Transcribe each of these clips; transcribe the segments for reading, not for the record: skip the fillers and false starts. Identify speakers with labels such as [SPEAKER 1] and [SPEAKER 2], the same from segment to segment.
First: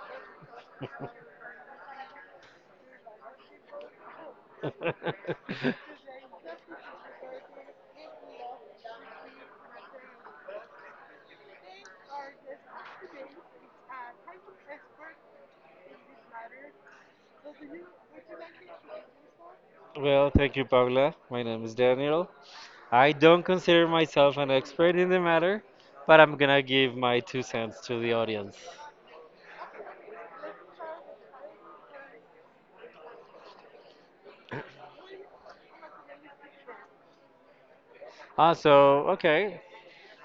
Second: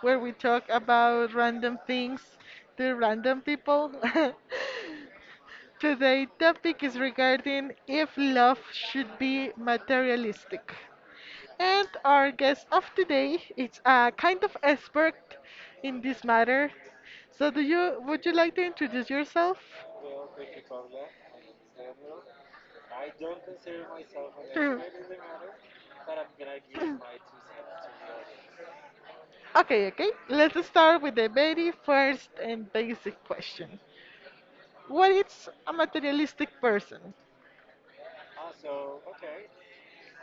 [SPEAKER 1] where we talk about random things to random people. Today topic is regarding if love should be materialistic. And our guest of today is a kind of expert in this matter. So do you would you like to introduce yourself?
[SPEAKER 2] Well, thank you, Paula. My name is Daniel. I don't consider myself an expert in the matter, but I'm gonna give my two cents to the audience.
[SPEAKER 1] Okay, okay. Let's start with the very first and basic question. What is a materialistic person?
[SPEAKER 2] So, okay.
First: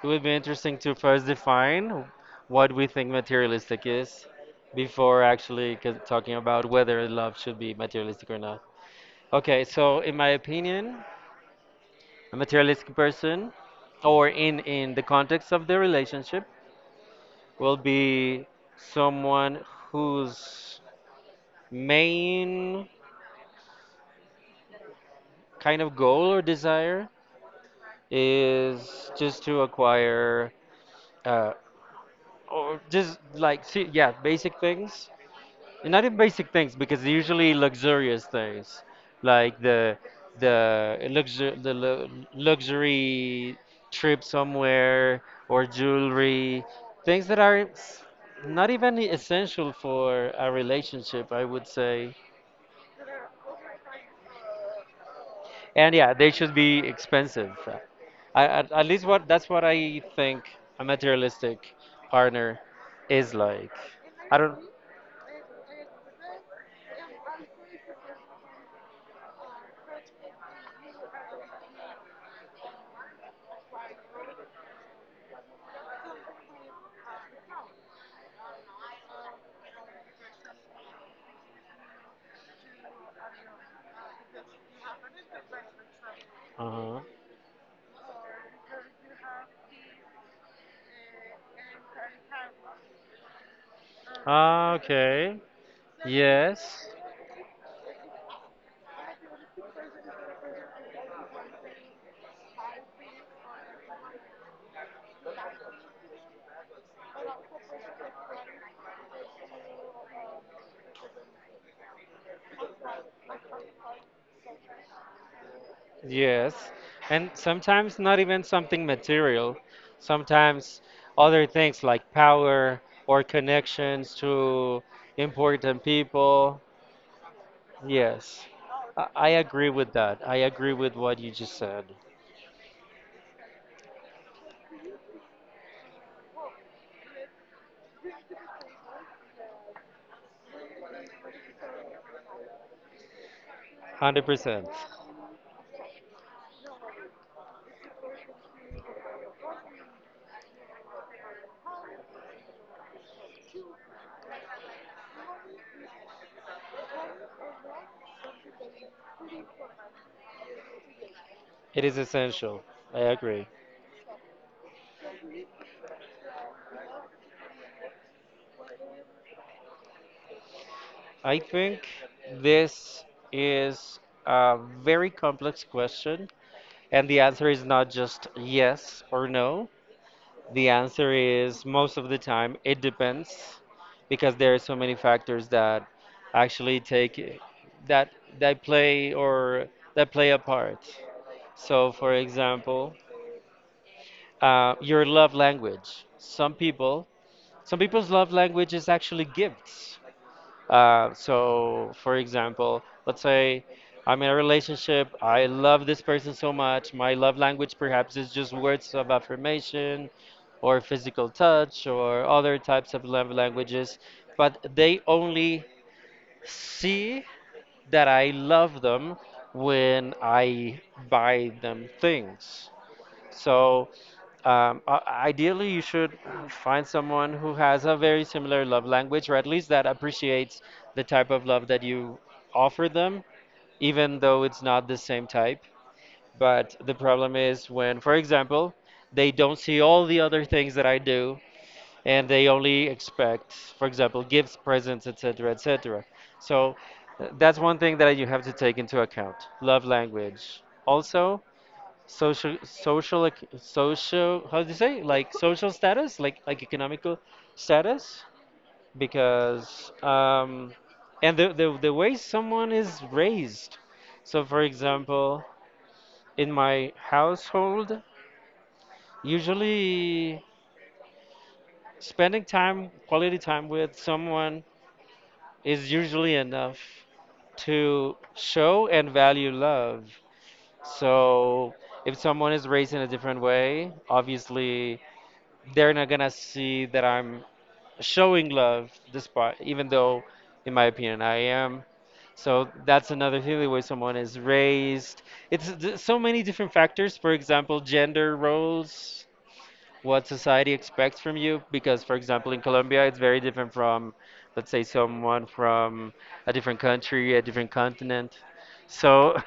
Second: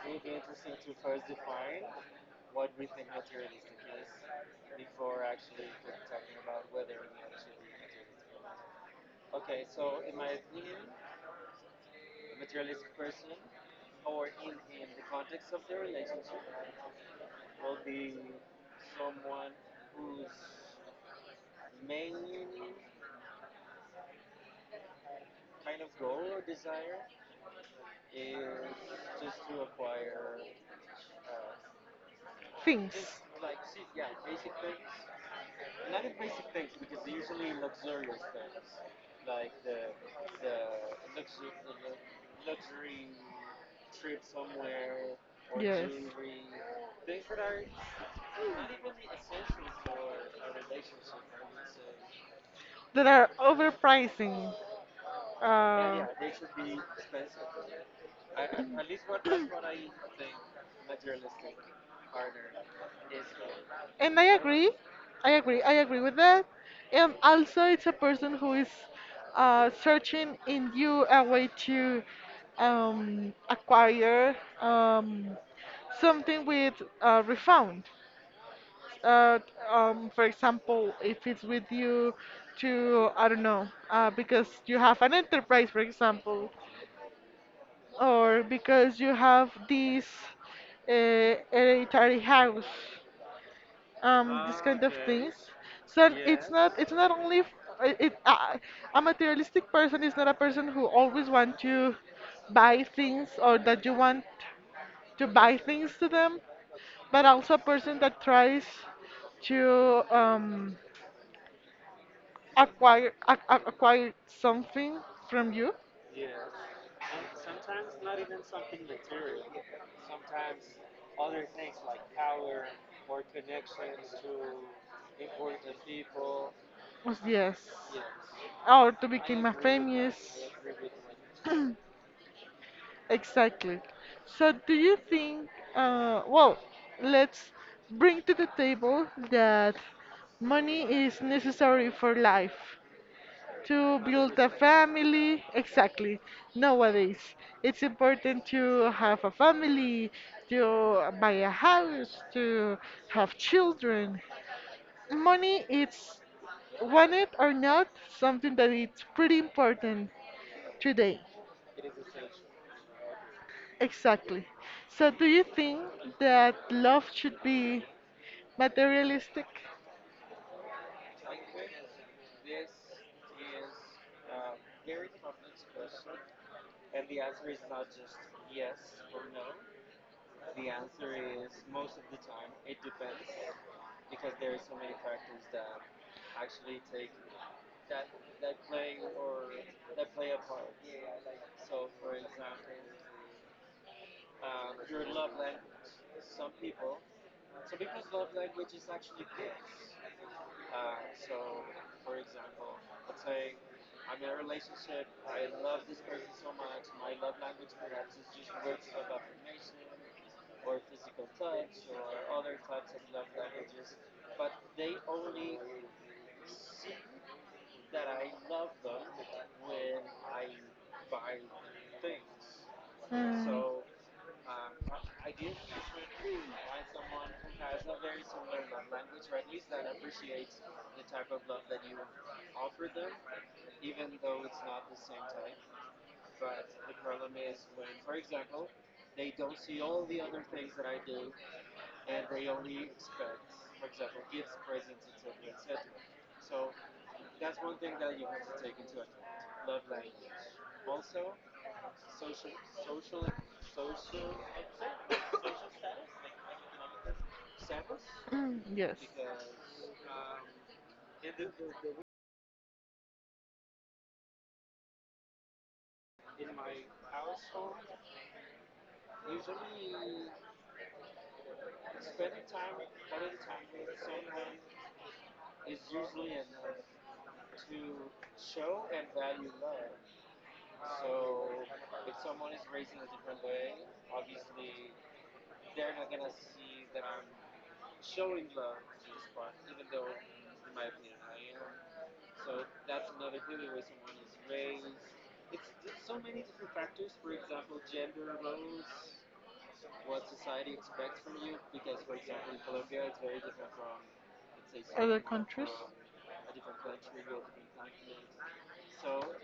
[SPEAKER 2] It would be interesting to first define what we think materialistic is before actually talking about whether love should be materialistic or not. Okay, so in my opinion, a materialistic person, or in the context of the relationship, will be someone who's main kind of goal or desire is just to acquire, uh, or
[SPEAKER 1] Things.
[SPEAKER 2] just like see, yeah, basic things. And not even basic things because they're usually luxurious things, like the luxury trip somewhere, or
[SPEAKER 1] Yes.
[SPEAKER 2] jewelry, things that are not even essential for a relationship, I would say.
[SPEAKER 1] That are overpricing.
[SPEAKER 2] And
[SPEAKER 1] Uh,
[SPEAKER 2] yeah, they should be expensive. I, at least what that's what I think a materialistic partner is like.
[SPEAKER 1] And I
[SPEAKER 2] I don't.
[SPEAKER 1] agree, I agree with that. And also, it's a person who is searching in you a way to acquire something with refound. Uh, for example, if it's with you to, I don't know, because you have an enterprise, for example,
[SPEAKER 2] Uh
[SPEAKER 1] or because you have this hereditary house, this,
[SPEAKER 2] huh.
[SPEAKER 1] kind of, okay,
[SPEAKER 2] Okay.
[SPEAKER 1] things. So it's, yes, not
[SPEAKER 2] Yes.
[SPEAKER 1] it's not only f- it a materialistic person is not a person who always want to buy things or that you want to buy things to them, but also a person that tries to acquire acquire something from you.
[SPEAKER 2] Yes. And sometimes not even something material. Sometimes other things like power or connections to important people.
[SPEAKER 1] Yes.
[SPEAKER 2] Yes.
[SPEAKER 1] Or
[SPEAKER 2] I,
[SPEAKER 1] to
[SPEAKER 2] I
[SPEAKER 1] become a
[SPEAKER 2] agree with
[SPEAKER 1] famous.
[SPEAKER 2] that. I agree with what you just said.
[SPEAKER 1] Exactly. So, do you think, well, let's bring to the table that money is necessary for life to build a
[SPEAKER 2] 100%.
[SPEAKER 1] family. Exactly. Nowadays, it's important to have a family, to buy a house, to have children. Money, it's want it or not, something that it's pretty important today.
[SPEAKER 2] It is essential. I agree.
[SPEAKER 1] Exactly. So, do you think that love should be materialistic?
[SPEAKER 2] I think this is a very complex question, and the answer is not just yes or no. The answer is most of the time it depends because there are so many factors that actually take that that play or that play a part. So, for example, your love language. Some people's love language is actually gifts. So, for example, let's say I'm in a relationship, I love this person so much. My love language perhaps is just words of affirmation or physical touch or other types of love languages, but they only see that I love them when I buy them things.
[SPEAKER 1] Mm.
[SPEAKER 2] So, um, i- ideally, you should find someone who has a very similar love language, or at least that appreciates the type of love that you offer them, even though it's not the same type. But the problem is when, for example, they don't see all the other things that I do, and they only expect, for example, gifts, presents, etc., etc. So, that's one thing that you have to take into account, love language. Also, social, how do you say, like social status, like economical status,
[SPEAKER 1] Mm, yes.
[SPEAKER 2] because and the way someone is raised. So, for example, in my household, usually spending time quality time with someone is usually enough to show and value love. So if someone is raised in a different way, obviously they're not gonna see that I'm showing love, despite even though in my opinion I am. So that's another thing, the way someone is raised. So many different factors, for example, gender roles, what society expects from you, because for example in Colombia it's very different from, let's say,
[SPEAKER 1] Other
[SPEAKER 2] someone
[SPEAKER 1] countries?
[SPEAKER 2] from a different country, a different continent. So,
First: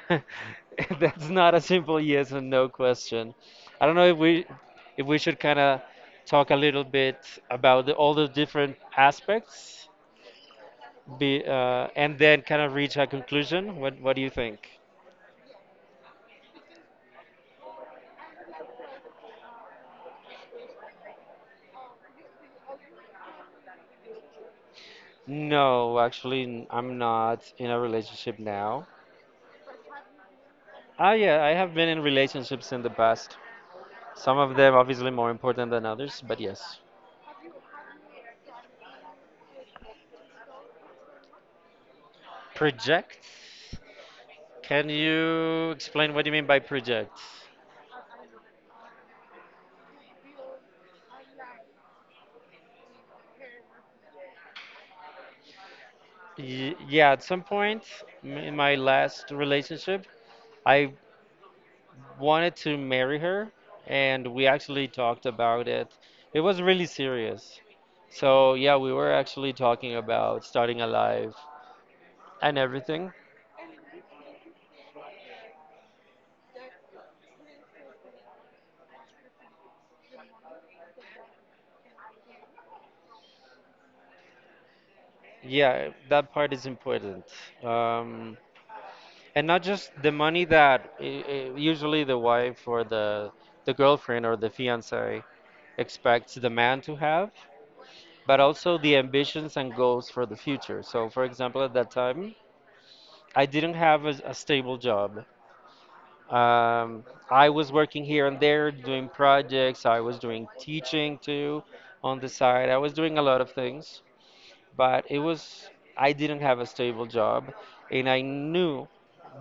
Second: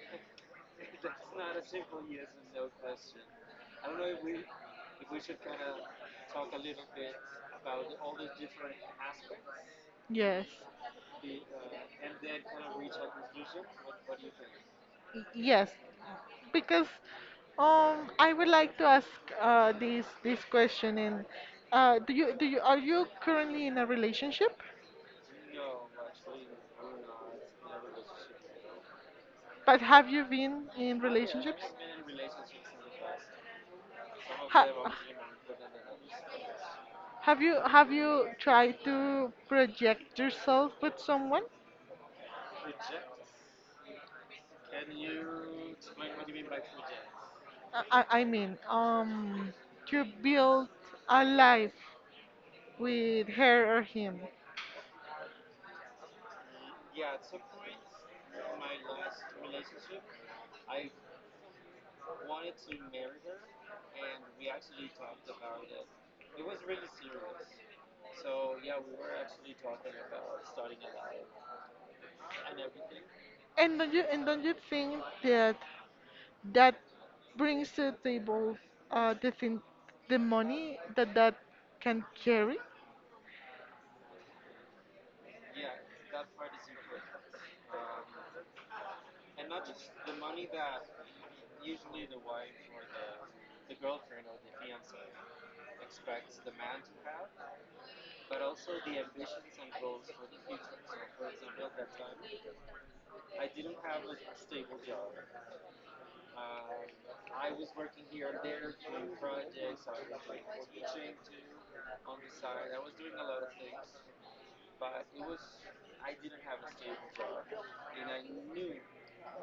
[SPEAKER 2] that's not a simple yes or no question. I don't know if we, if we should kind of talk a little bit about all the different aspects,
[SPEAKER 1] Yes.
[SPEAKER 2] and then kind of reach a conclusion. What do you think?
[SPEAKER 1] Yes. Because I would like to ask this question. And do you are you currently in a relationship?
[SPEAKER 2] No, actually, I'm not in a relationship now.
[SPEAKER 1] But have you been in
[SPEAKER 2] Yeah, I
[SPEAKER 1] relationships?
[SPEAKER 2] have been in relationships in the past. Some of
[SPEAKER 1] Ha-
[SPEAKER 2] them obviously more important than others, but yes.
[SPEAKER 1] Have you tried to project yourself with someone?
[SPEAKER 2] Project? Can you explain what you mean by project?
[SPEAKER 1] I mean, to build a life with her or him.
[SPEAKER 2] Yeah, at some point, in my last relationship, I wanted to marry her, and we actually talked about it. It was really serious. So, yeah, we were actually talking about starting a life. And everything?
[SPEAKER 1] And don't you think that that brings to the table uh, the thing, the money that that can carry?
[SPEAKER 2] Yeah, that part is important. Um, and not just the money that I usually the wife, or the girlfriend, or the fiance expects the man to have, but also the ambitions and goals for the future. So, for example, at that time, I didn't have a stable job. Um, I was working here and there, doing projects. I was doing teaching too on the side. I was doing a lot of things, but it was I didn't have a stable job, and I knew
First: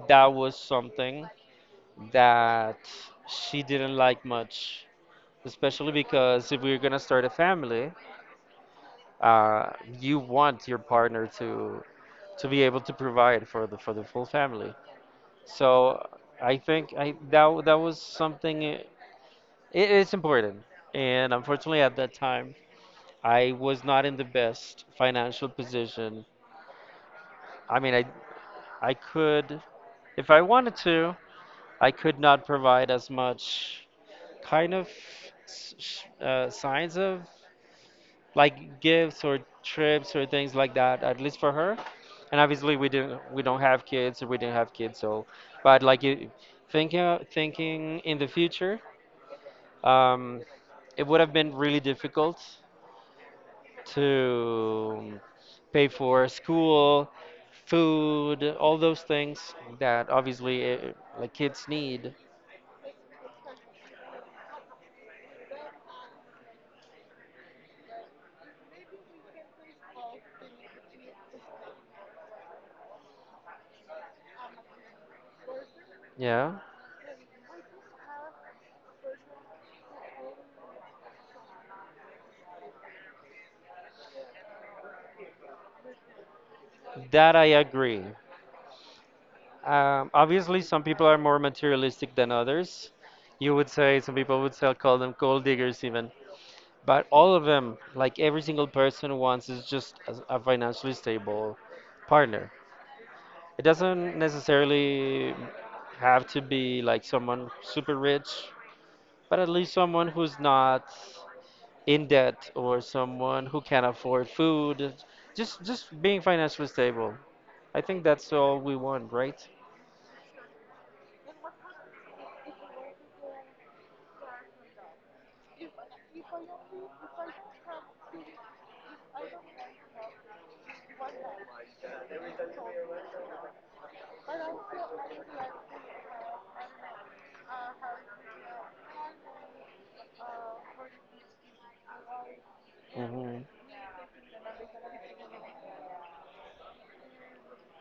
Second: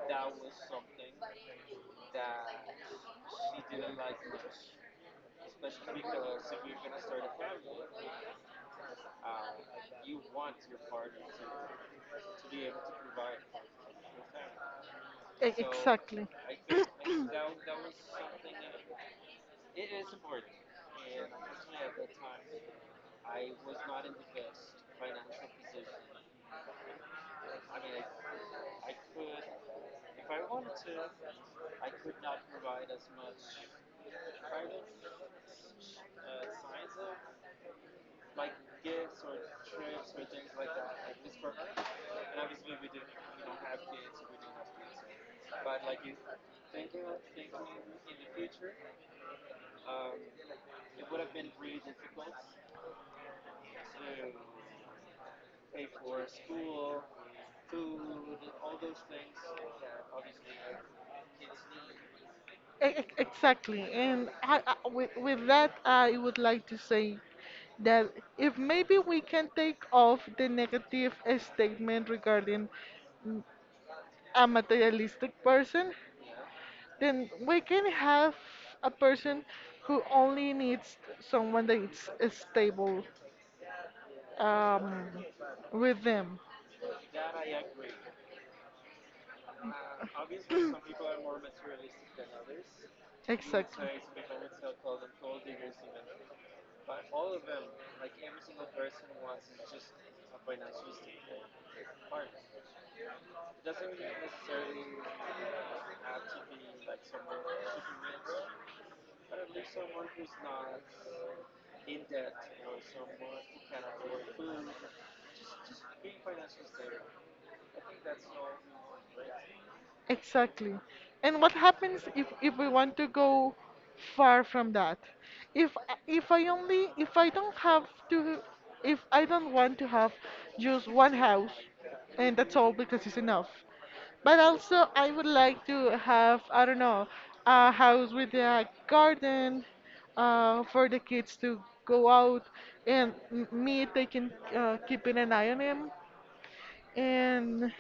[SPEAKER 2] that was something that she didn't like much, especially because if we're gonna start a family, uh, you want your partner to be able to provide for the full family. So
[SPEAKER 1] Exactly.
[SPEAKER 2] I think that was something. It is important, and unfortunately at that time I was not in the best financial position. I mean I could, if I wanted to, I could not provide as much kind of signs of, like, gifts or trips or things like that, at least for her. And obviously we don't have kids, or we didn't have kids. So but, like, it, thinking in the future, um, it would have been really difficult to pay for school, food, all those things that obviously, like, kids need.
[SPEAKER 1] Exactly, and with that, I would like to say that if maybe we can take off the negative statement regarding, mm, a materialistic person,
[SPEAKER 2] Yeah,
[SPEAKER 1] then we can have a person who only needs someone that is stable um, with them.
[SPEAKER 2] that I agree. Obviously, some people are more materialistic than others. You would
[SPEAKER 1] Exactly.
[SPEAKER 2] say Some people would say, call them gold diggers, even. But all of them, like every single person, wants is just a financially stable partner. It doesn't necessarily have to be like someone super rich, but at least someone who's not in debt, or someone who can afford food. Just being financially stable. I think that's all we want, right?
[SPEAKER 1] Exactly. And what happens if we want to go far from that? If I only if I don't have to if I don't want to have just one house and that's all because it's enough. But also I would like to have, I don't know, a house with a garden, for the kids to go out and
[SPEAKER 2] Hmm.
[SPEAKER 1] me taking, keeping an eye on them, and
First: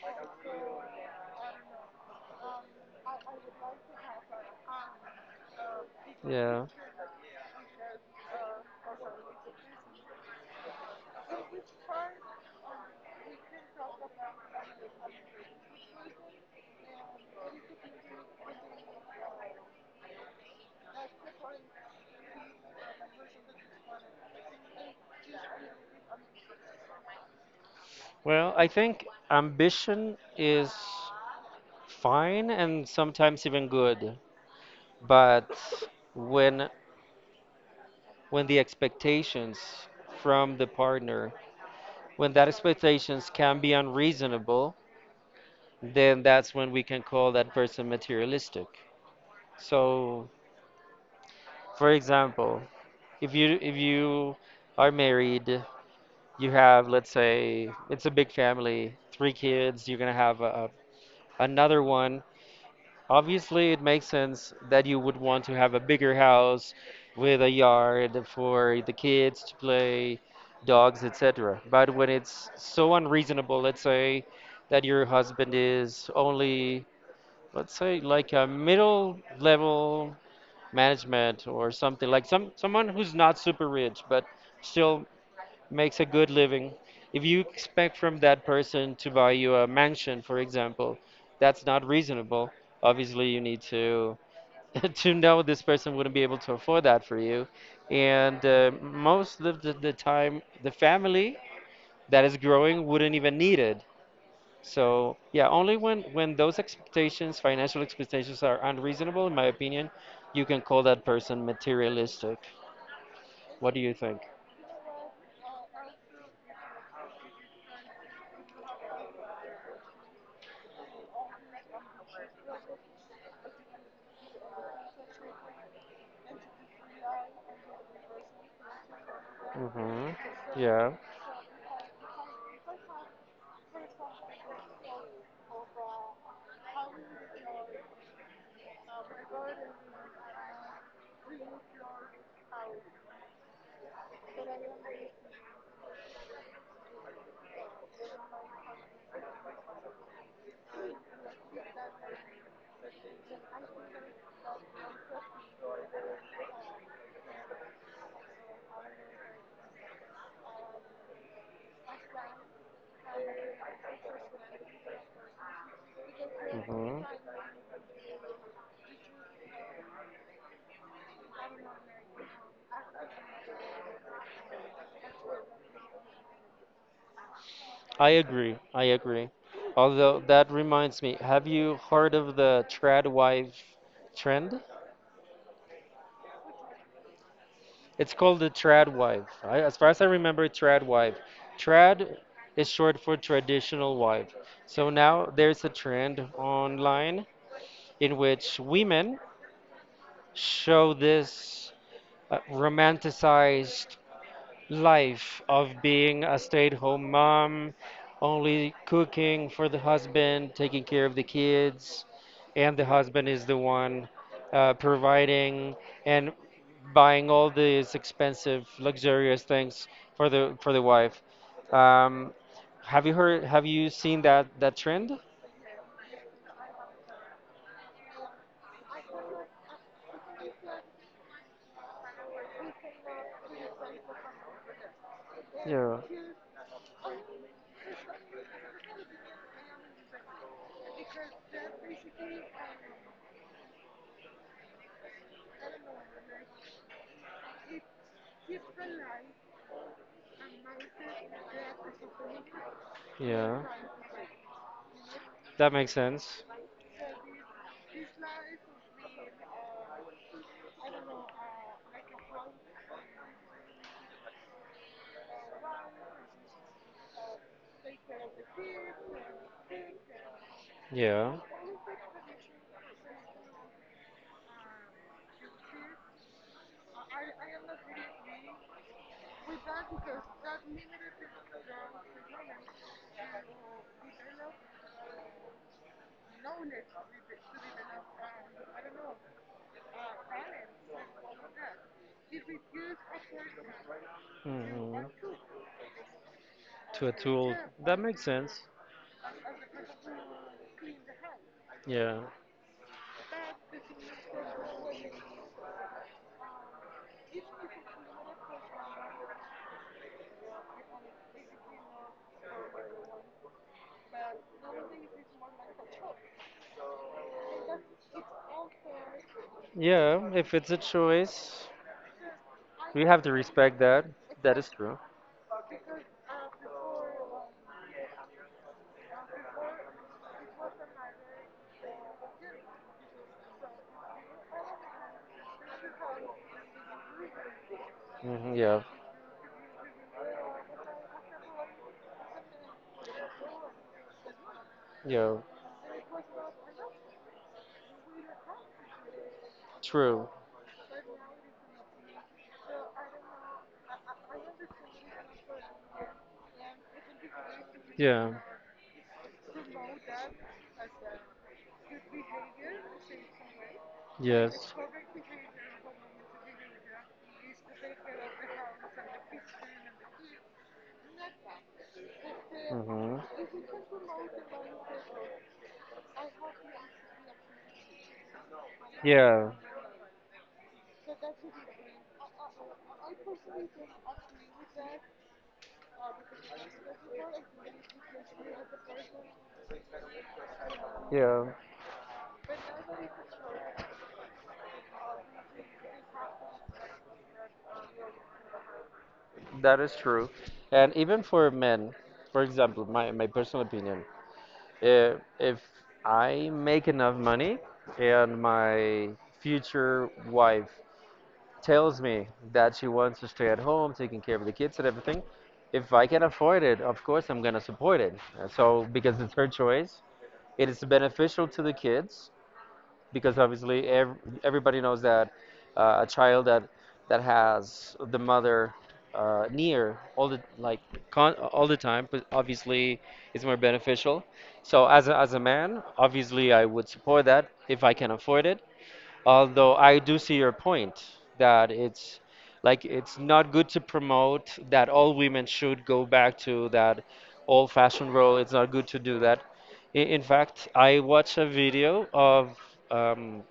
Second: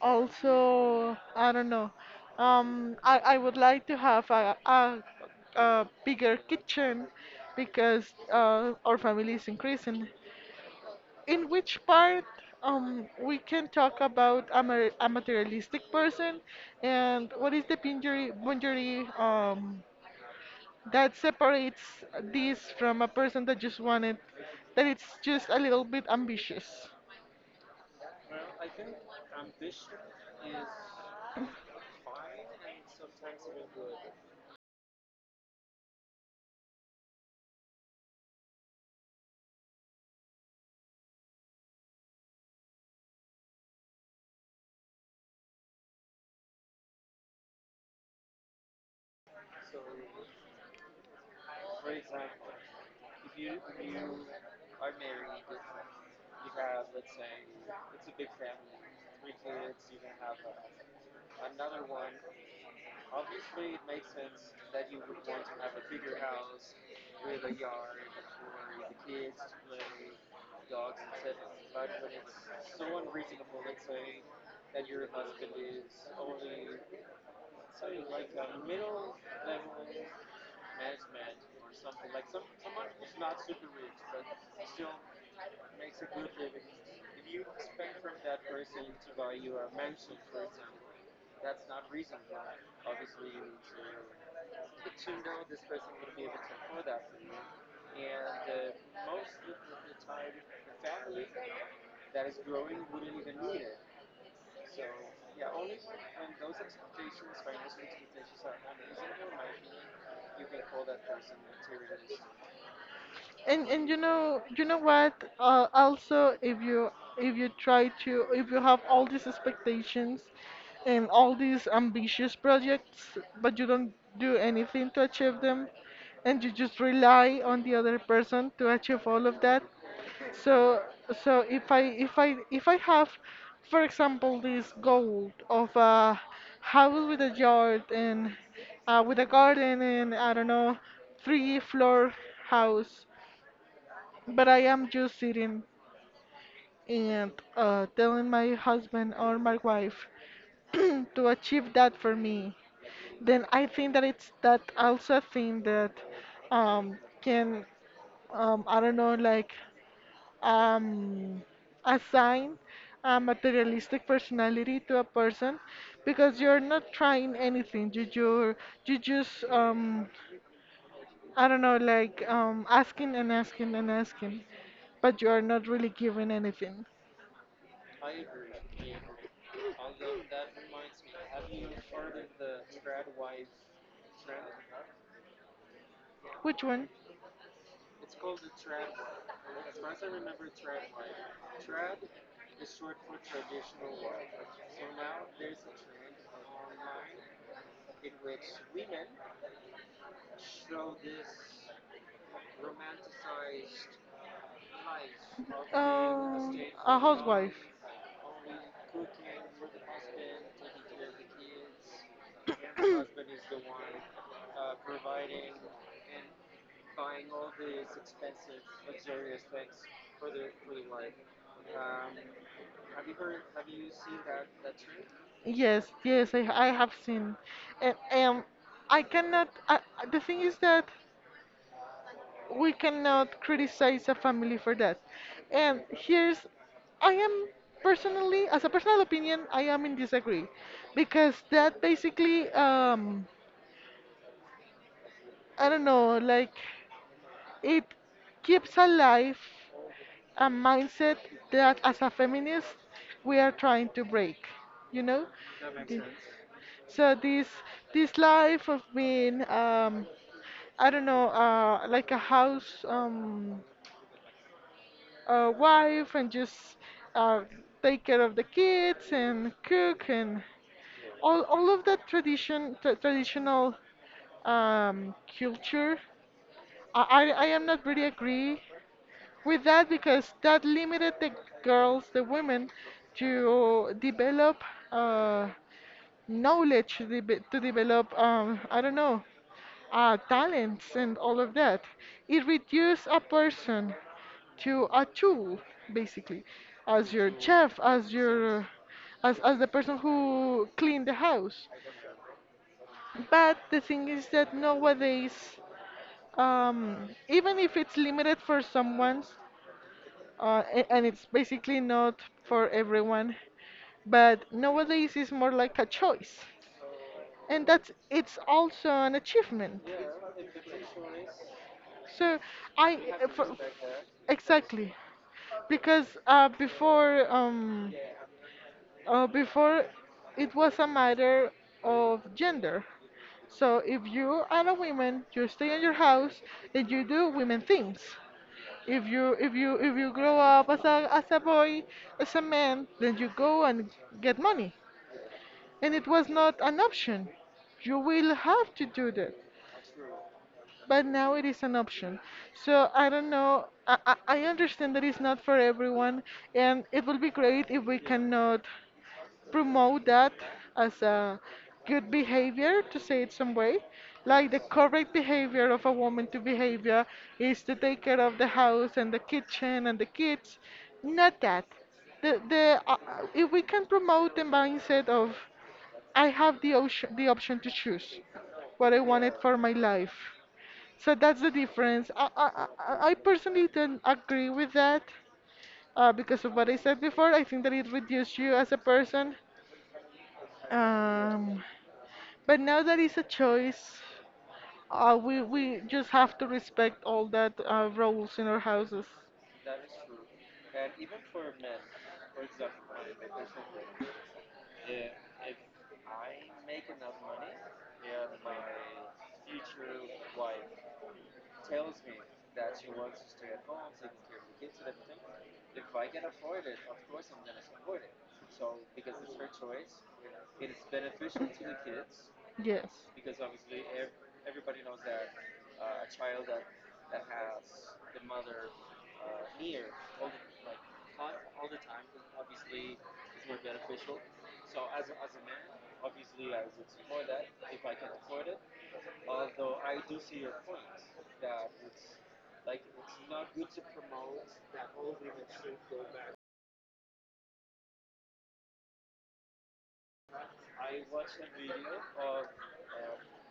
[SPEAKER 1] also, I don't know. I would like to have a bigger
[SPEAKER 2] Yeah.
[SPEAKER 1] kitchen, because our family is increasing. In which part we can talk about a materialistic person, and what is the boundary, that separates this from a person that just wanted, that it's just a little bit ambitious?
[SPEAKER 2] Well, I think ambition is fine and sometimes even good, but when when the expectations from the partner, when that expectations can be unreasonable, then that's when we can call that person materialistic. So, for example, if you are married, you have, let's say it's a big family, three kids, you're gonna have another one. Obviously, it makes sense that you would want to have a bigger house with a yard for the kids to play, dogs, etc. But when it's so unreasonable, let's say that your husband is only, let's say, like a middle level management or something, like someone who's not super rich but still makes a good living. If you expect from that person to buy you a mansion, for example, that's not reasonable. Obviously, you need to to know this person wouldn't be able to afford that for you. And most of the time, the family that is growing wouldn't even need it. So yeah, only when those expectations, financial expectations, are unreasonable, in my opinion, you can call that person materialistic. What do
[SPEAKER 1] And
[SPEAKER 2] you
[SPEAKER 1] You
[SPEAKER 2] think?
[SPEAKER 1] know, you know what also if you try to, if you have all these expectations and all these ambitious projects, but you don't do anything to achieve them, and you just rely on the other person to achieve all of that.
[SPEAKER 2] Hmm.
[SPEAKER 1] so
[SPEAKER 2] Yeah.
[SPEAKER 1] if I have, for example, this goal of a house with a yard and, with a garden, and, I don't know, three floor house, but I am just sitting and, telling my husband or my wife to achieve that for me. Then I think that it's that also a thing that can, I don't know, like, um, assign a materialistic personality to a person, because you're not
[SPEAKER 2] hmm
[SPEAKER 1] trying anything. You just, I don't know, like, asking and asking and asking, but you are not really giving anything.
[SPEAKER 2] I agree. I agree. Although that reminds me, have you heard of the trad wife trend?
[SPEAKER 1] Which one?
[SPEAKER 2] It's called the trad wife. I, as far as I remember, trad wife. Trad is short for traditional wife. So now there's a trend online in which women show this romanticized life of being a
[SPEAKER 1] Um, a
[SPEAKER 2] stay-at-home
[SPEAKER 1] housewife.
[SPEAKER 2] mom, only cooking for the husband, taking care of the kids, and the husband is the one providing and buying all these expensive, luxurious things for the wife. Um, have you heard? Have you seen that trend?
[SPEAKER 1] Yes, yes, I have seen. And I cannot, I, the thing is that we cannot criticize a family for that. And
[SPEAKER 2] Yeah,
[SPEAKER 1] here's, I am personally, as a personal opinion, I am in disagree, because that basically, I don't know, like, it keeps alive a mindset that as a feminist we are
[SPEAKER 2] yeah,
[SPEAKER 1] trying to break, you know?
[SPEAKER 2] that makes
[SPEAKER 1] The-
[SPEAKER 2] sense.
[SPEAKER 1] So this life of being, I don't know, uh, like a wife, and just uh take care of the kids and cook and
[SPEAKER 2] Yeah.
[SPEAKER 1] all of that traditional culture, I am not really agree with that, because that limited the girls, the women, to develop, uh, knowledge, to, to develop, I don't know, talents and all of that. It reduced a person to a
[SPEAKER 2] hmm
[SPEAKER 1] tool, basically,
[SPEAKER 2] to a
[SPEAKER 1] as your
[SPEAKER 2] tool.
[SPEAKER 1] chef,
[SPEAKER 2] That
[SPEAKER 1] as
[SPEAKER 2] makes sense.
[SPEAKER 1] your, as the person who cleaned the house.
[SPEAKER 2] Yeah.
[SPEAKER 1] But the thing is that nowadays, even if it's limited for someone, and it's basically not for everyone. But nowadays it's more like a choice, and that's, it's also an achievement.
[SPEAKER 2] Yeah, if it's a choice,
[SPEAKER 1] So I
[SPEAKER 2] we have
[SPEAKER 1] uh,
[SPEAKER 2] to
[SPEAKER 1] for,
[SPEAKER 2] respect that. That is
[SPEAKER 1] exactly,
[SPEAKER 2] true.
[SPEAKER 1] because before it was a matter of gender. So if you are a woman, you stay in your house and you do women things.
[SPEAKER 2] Hmm, yeah.
[SPEAKER 1] If you grow up as a boy, as a man, then you go and get money.
[SPEAKER 2] Yeah,
[SPEAKER 1] And it was not an option. You will have to do that.
[SPEAKER 2] true.
[SPEAKER 1] But now it is an option. So I don't know. I understand that it's not for everyone, and it will be great if we
[SPEAKER 2] Yeah,
[SPEAKER 1] cannot promote that as a good behavior, to say it some way. Like the
[SPEAKER 2] yes.
[SPEAKER 1] correct behavior of a woman to behavior is to take care of the house and the kitchen and the kids. Not that.
[SPEAKER 2] Hmm,
[SPEAKER 1] If we can promote the mindset of I have the, ocean, the option to choose what I wanted
[SPEAKER 2] yeah,
[SPEAKER 1] for my life. So that's the difference. I personally don't agree with that because of what I said before. I think that it reduces you as a person.
[SPEAKER 2] yeah.
[SPEAKER 1] Um, but now that is a choice, we just have to respect all that rules in our houses.
[SPEAKER 2] That is true. And even for men, for example, my personal opinion, if I make enough money and my future wife tells me that she wants to stay at home, taking care of the kids and everything, if I can afford it, of course I'm gonna support it. So because it's her choice, it is beneficial to the kids,
[SPEAKER 1] Yes,
[SPEAKER 2] because obviously everybody knows that, a child that has the mother, near all the, all the time, but obviously is more beneficial. So as a man, obviously I would support that if I can afford it. Although I do see your point that it's not good to promote that all women should go back to that old-fashioned role. It's not good to do that. In fact, I watched a video of, um,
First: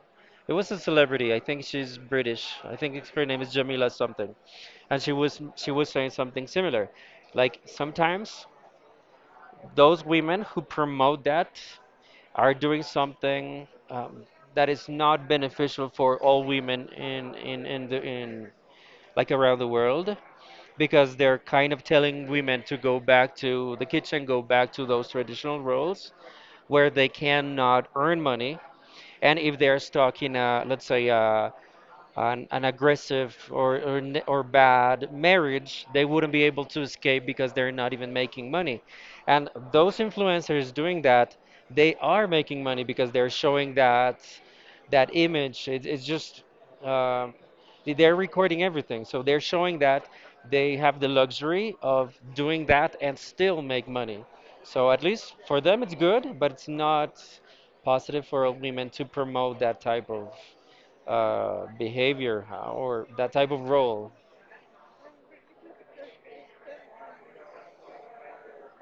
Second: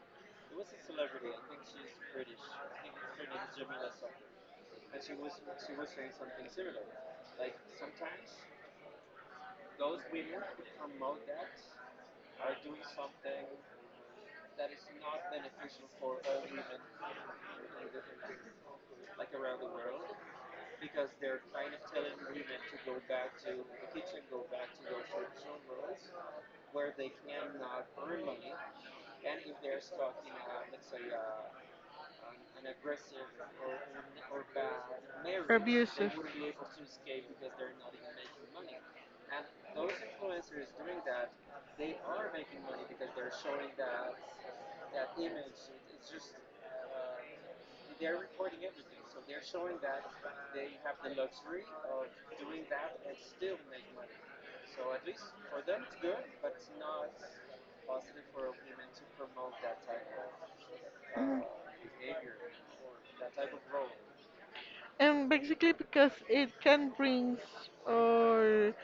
[SPEAKER 2] it was a celebrity. I think she's British. I think her name is Jamila something, and she was saying something similar. Like sometimes those women who promote that are doing something, that is not beneficial for all women in the in like around the world, because they're kind of telling women to go back to the kitchen, go back to those traditional roles where they cannot earn money. And if they're stuck in a, let's say, an aggressive, or, or bad marriage, they
[SPEAKER 1] abusive.
[SPEAKER 2] wouldn't be able to escape because they're not even making money. And those influencers doing that, they are making money because they're showing that image. It, it's just um, they're recording everything, so they're showing that they have the luxury of doing that and still make money. So at least for them, it's good, but it's not positive for women to promote that type of
[SPEAKER 1] Mhm.
[SPEAKER 2] behavior huh, or that type of role.
[SPEAKER 1] And basically because it can bring or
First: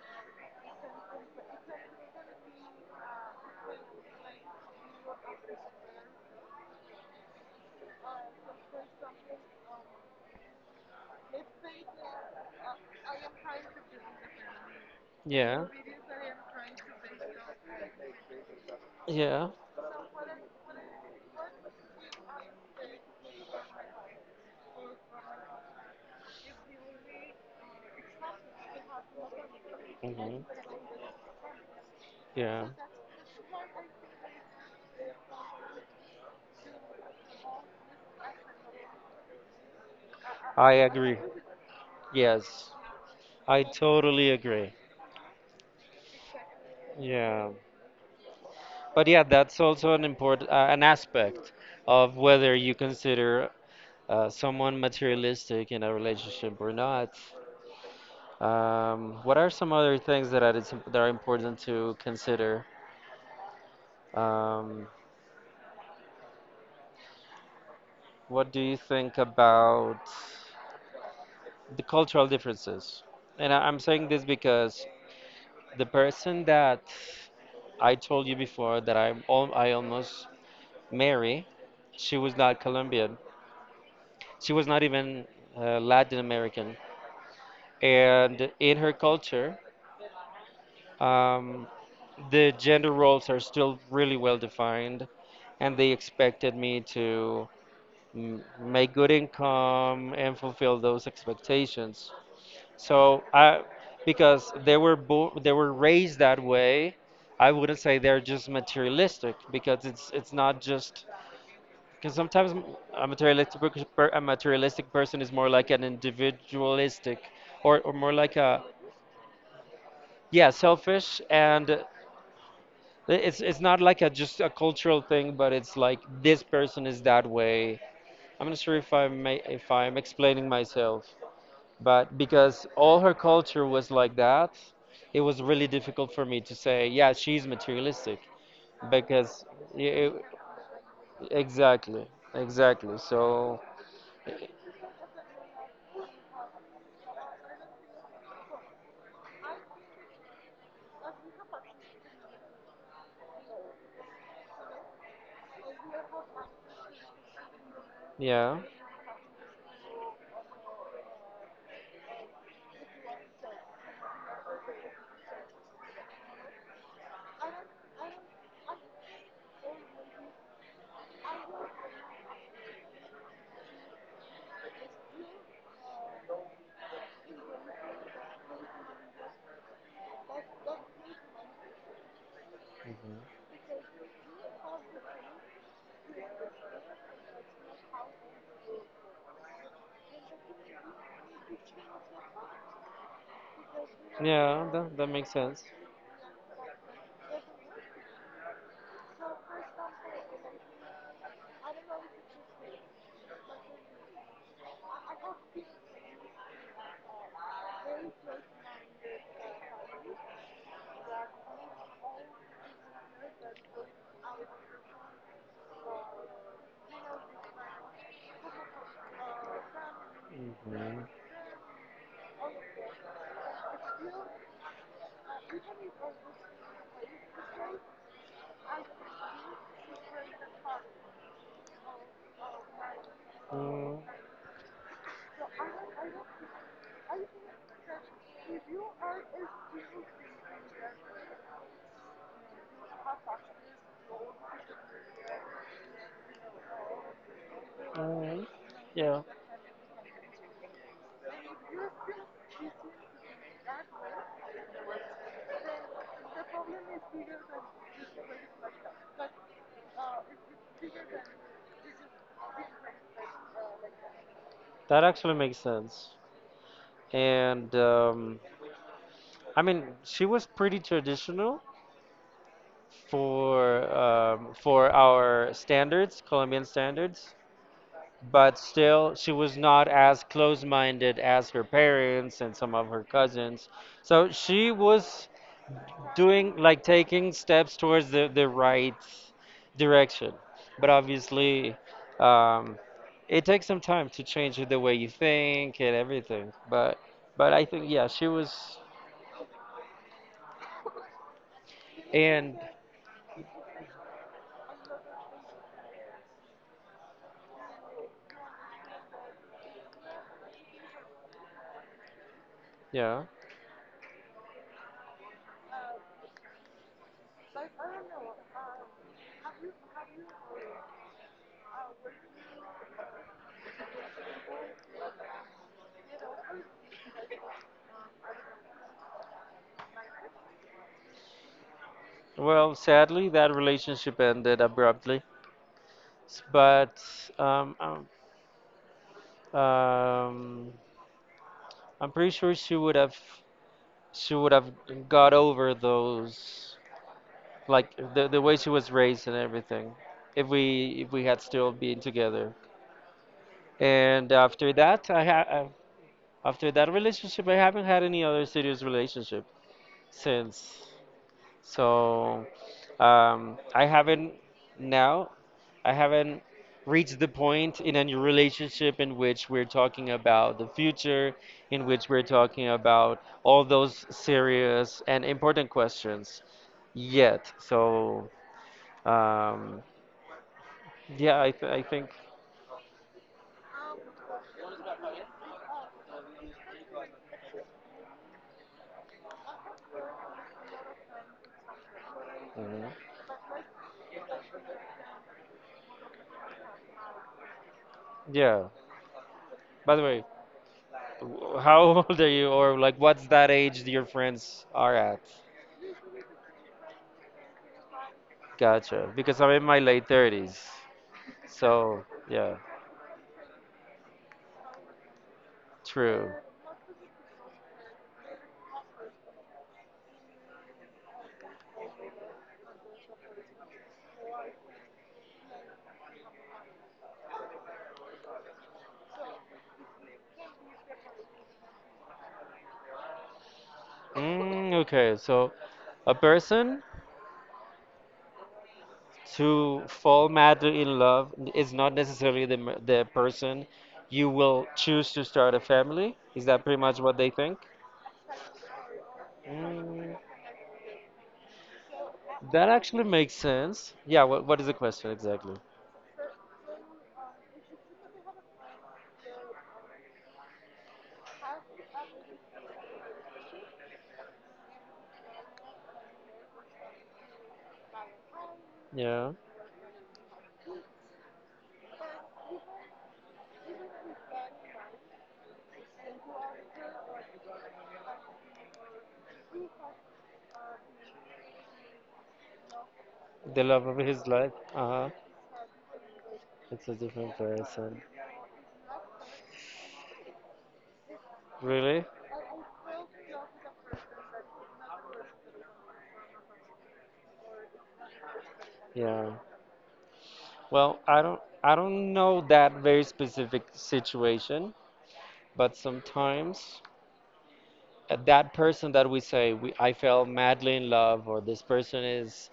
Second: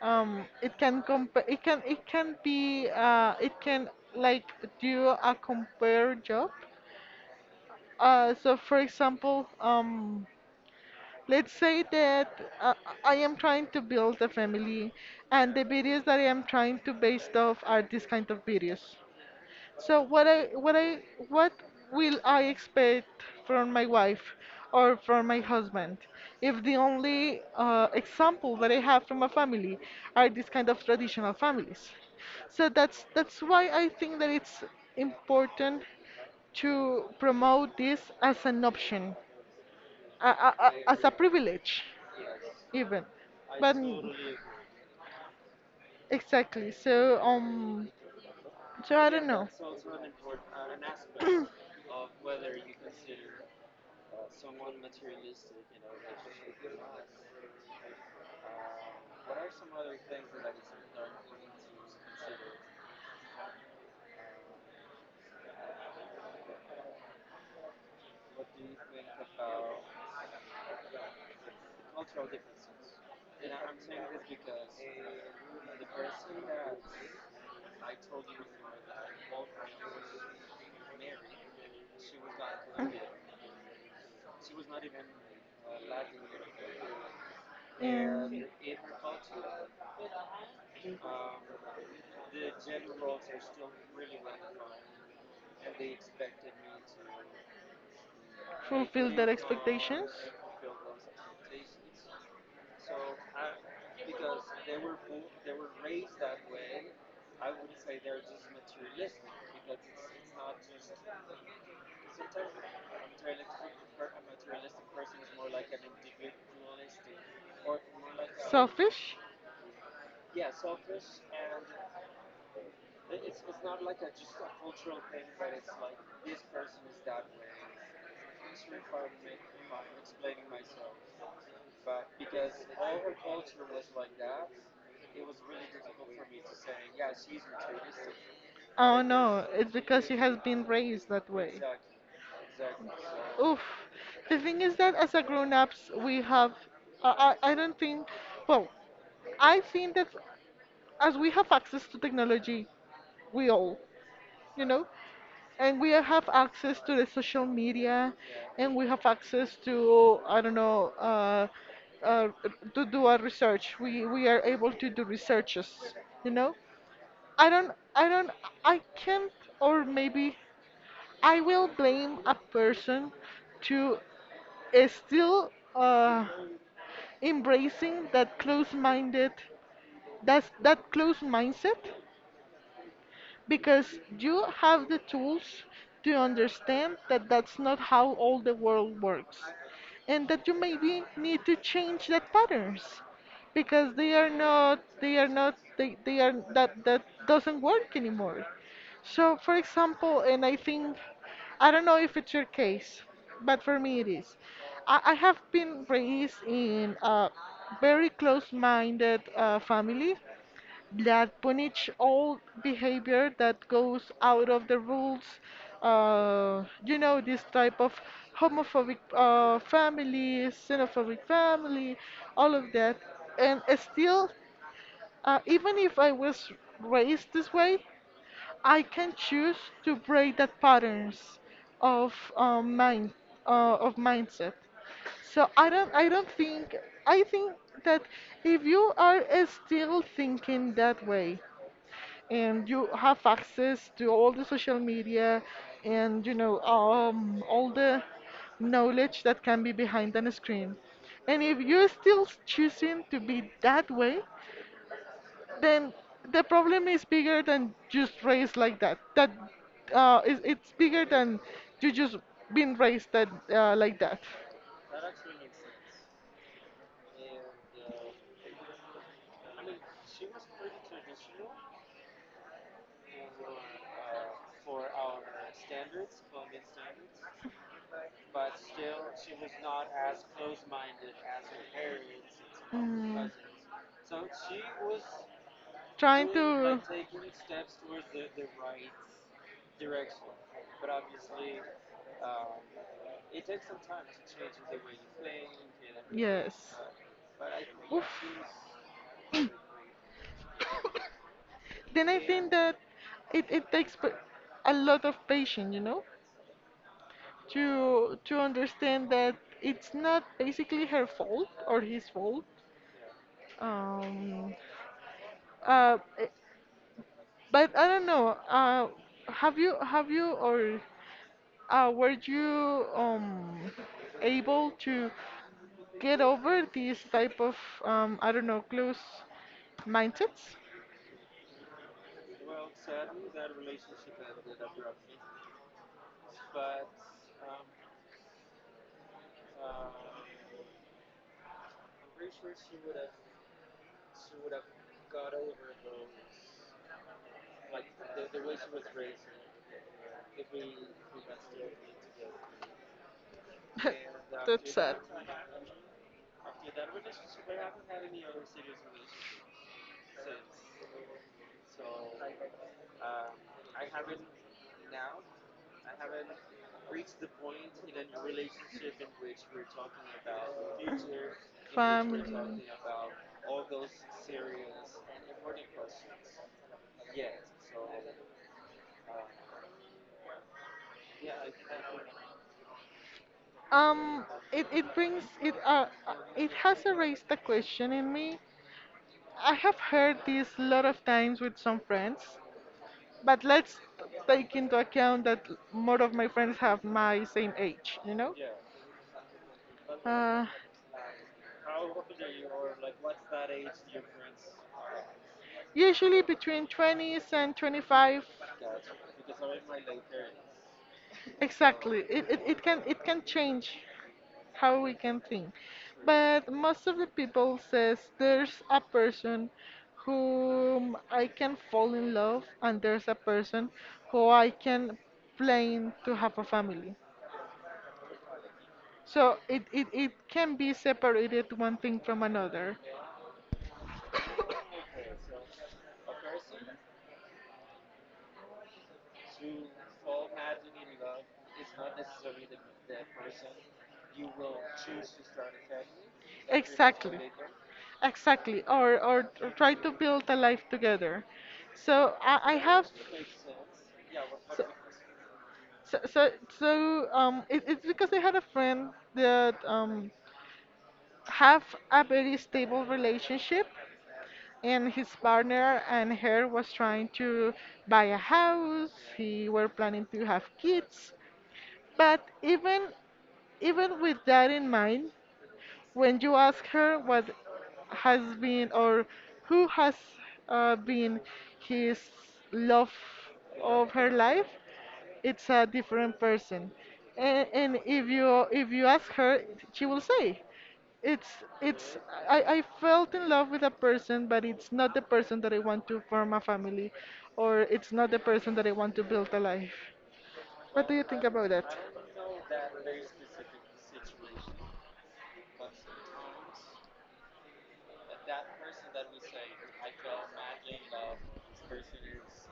[SPEAKER 1] it can compare, it can be it can, like, do a compare job. So for example, let's say that, I am trying to build a family, and the
[SPEAKER 2] Yeah,
[SPEAKER 1] videos that I am trying to based off are this kind of videos.
[SPEAKER 2] yeah,
[SPEAKER 1] So what will I expect from my wife or from my husband, if the only, example that I have from a family are these
[SPEAKER 2] hmm
[SPEAKER 1] kind of traditional families?
[SPEAKER 2] yeah.
[SPEAKER 1] So that's why I think that it's important to promote this as an option,
[SPEAKER 2] I
[SPEAKER 1] as a
[SPEAKER 2] agree.
[SPEAKER 1] privilege
[SPEAKER 2] Yes,
[SPEAKER 1] even.
[SPEAKER 2] I
[SPEAKER 1] But
[SPEAKER 2] totally agree.
[SPEAKER 1] exactly. So
[SPEAKER 2] Yeah,
[SPEAKER 1] so
[SPEAKER 2] but
[SPEAKER 1] I
[SPEAKER 2] yeah,
[SPEAKER 1] don't know.
[SPEAKER 2] that's also an important an aspect of whether you consider someone materialistic in a relationship or not. What are some other things that are important to consider? Um, what do you think about the cultural differences? And I'm saying this because the person that I told you before that I almost marry, she was not Colombian. She was not even Latin American. And in her culture, um, the gender roles are still really well defined, and they expected me to
[SPEAKER 1] And
[SPEAKER 2] make good
[SPEAKER 1] fulfill their expectations.
[SPEAKER 2] income and fulfill those expectations. So I, because they were raised that way, I wouldn't say they're just materialistic because it's not just because sometimes a materialistic person is more like an individualistic or more like a
[SPEAKER 1] Selfish?
[SPEAKER 2] yeah, selfish, and it's not like a just a cultural thing, but it's like this person is that way. I'm not sure if I may if I'm explaining myself. But because all her culture was like that, it was really difficult for me to say, yeah, she's materialistic.
[SPEAKER 1] Oh
[SPEAKER 2] Because,
[SPEAKER 1] no, it's
[SPEAKER 2] yeah,
[SPEAKER 1] because she
[SPEAKER 2] it-
[SPEAKER 1] has been raised that way.
[SPEAKER 2] exactly, exactly. So,
[SPEAKER 1] Oof. The thing is that as a grown-ups, we have. I don't think. Well, I think that as we have access to technology, we all. You know, and we have access to the social media,
[SPEAKER 2] yeah,
[SPEAKER 1] and we have access to, I don't know, uh, to do our research, we are able to do researches. You know, I don't I don't I can't or maybe I will blame a person to is still, embracing that close-minded, that close mindset, because you have the tools to understand that that's not how all the world works, and that you maybe need to change that patterns, because
[SPEAKER 2] yeah, that, that makes sense.
[SPEAKER 1] they are, that that doesn't work anymore. So for example, and I think, I don't know if it's your case, but for me it is, I have been raised in a very close-minded, family, that punish all behavior that goes out of the rules. You know, this type of homophobic, family,
[SPEAKER 2] Hmm.
[SPEAKER 1] xenophobic family, all of that. And, still, even if I was raised this way, I can choose to break that patterns of, mind of
[SPEAKER 2] Mm,
[SPEAKER 1] mindset. So I don't think, I think that if you are, still thinking that way, and you have access to all the social media, and you know, all the
[SPEAKER 2] alright. Yeah,
[SPEAKER 1] knowledge that can be behind a screen, and if you're still choosing to be that way, then the problem is bigger than just raised like that, that, it's bigger than you just being raised that, like that.
[SPEAKER 2] that actually makes sense. And I mean, she was pretty traditional for our standards, Colombian standards, but still she was not as close-minded as her parents and some of her
[SPEAKER 1] Mm.
[SPEAKER 2] cousins. So she was
[SPEAKER 1] Trying
[SPEAKER 2] doing, like, taking steps towards the
[SPEAKER 1] to.
[SPEAKER 2] right direction, but obviously um, it takes some time to change the way you think and everything.
[SPEAKER 1] Yes.
[SPEAKER 2] But I think yeah,
[SPEAKER 1] Oof.
[SPEAKER 2] she was,
[SPEAKER 1] Then I think
[SPEAKER 2] and
[SPEAKER 1] that it a lot of patience, you know, to understand that it's not basically her fault or his fault.
[SPEAKER 2] yeah,
[SPEAKER 1] Um, uh, eh, but I don't know. Have you or were you able to get over these type of I don't know close mindsets?
[SPEAKER 2] well, sadly that relationship ended abruptly. But um, um, um, I'm pretty sure she would have, she would have got over those, like, the way she was raised and everything if we had still been together. And
[SPEAKER 1] That's
[SPEAKER 2] after
[SPEAKER 1] sad.
[SPEAKER 2] that, after that relationship, I haven't had any other serious relationship since. So I haven't, now, I haven't reached the point in any relationship in which we're talking about the future, in which
[SPEAKER 1] Family.
[SPEAKER 2] we're
[SPEAKER 1] Family.
[SPEAKER 2] talking about all those serious and important questions yet. So um, yeah, I think,
[SPEAKER 1] Um, it it has erased the question in me. I have heard this a lot of times with some friends,
[SPEAKER 2] mhm.
[SPEAKER 1] but let's take into account that more of my friends have my same age, you know?
[SPEAKER 2] Yeah. By the way,
[SPEAKER 1] Uh,
[SPEAKER 2] how old are you, or like what's that age that your friends are at?
[SPEAKER 1] Usually between 20s and 25.
[SPEAKER 2] Gotcha. Because I'm in my late 30s. So,
[SPEAKER 1] Exactly, it, it,
[SPEAKER 2] yeah.
[SPEAKER 1] it can it can change how we can think.
[SPEAKER 2] True.
[SPEAKER 1] But most of the people says there's a person whom I can fall in love and there's a person who I can plan to have a family. So it can be separated one thing from another.
[SPEAKER 2] Mm, okay, so a person to fall madly in love is not necessarily the, the person you will choose to start a family. Is that pretty much what
[SPEAKER 1] Exactly.
[SPEAKER 2] they think?
[SPEAKER 1] Exactly. Or, or try to
[SPEAKER 2] Mm,
[SPEAKER 1] build a life together. So I
[SPEAKER 2] that
[SPEAKER 1] have
[SPEAKER 2] actually makes sense. Yeah, what
[SPEAKER 1] so,
[SPEAKER 2] is the question exactly?
[SPEAKER 1] so, so, so it's because I had a friend that have a very stable relationship and his partner and her was trying to buy a house,
[SPEAKER 2] Yeah,
[SPEAKER 1] he were planning to have kids, but even even with that in mind, when you ask her what has been or who has been his love
[SPEAKER 2] the love
[SPEAKER 1] of
[SPEAKER 2] of
[SPEAKER 1] her
[SPEAKER 2] his
[SPEAKER 1] life,
[SPEAKER 2] life. Uh-huh.
[SPEAKER 1] it's a different person.
[SPEAKER 2] It's a different
[SPEAKER 1] And
[SPEAKER 2] person.
[SPEAKER 1] if you ask her, she will say, it's it's
[SPEAKER 2] Really?
[SPEAKER 1] I felt in love with a person, but it's not the person that I want to form a family, or it's not the person that I want to build
[SPEAKER 2] Yeah.
[SPEAKER 1] a life. What do
[SPEAKER 2] Well,
[SPEAKER 1] you
[SPEAKER 2] I
[SPEAKER 1] think
[SPEAKER 2] don't
[SPEAKER 1] about
[SPEAKER 2] I
[SPEAKER 1] that?
[SPEAKER 2] don't know that very specific situation, but sometimes that person that we say we, I fell madly in love, or this person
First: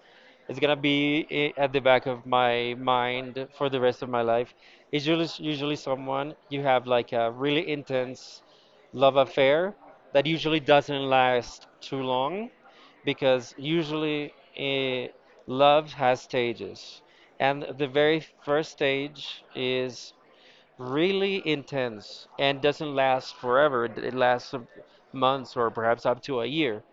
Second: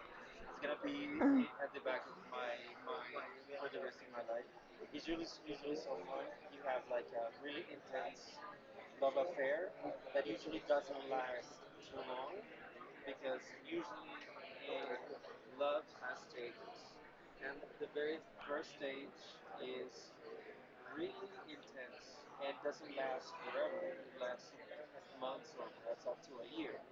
[SPEAKER 2] is gonna be at the back of my mind for the rest of my life, is usually usually someone you have like a really intense love affair that usually doesn't last too long because usually love has stages, and the very first stage is really intense and doesn't last forever. It lasts some months or perhaps up to a year.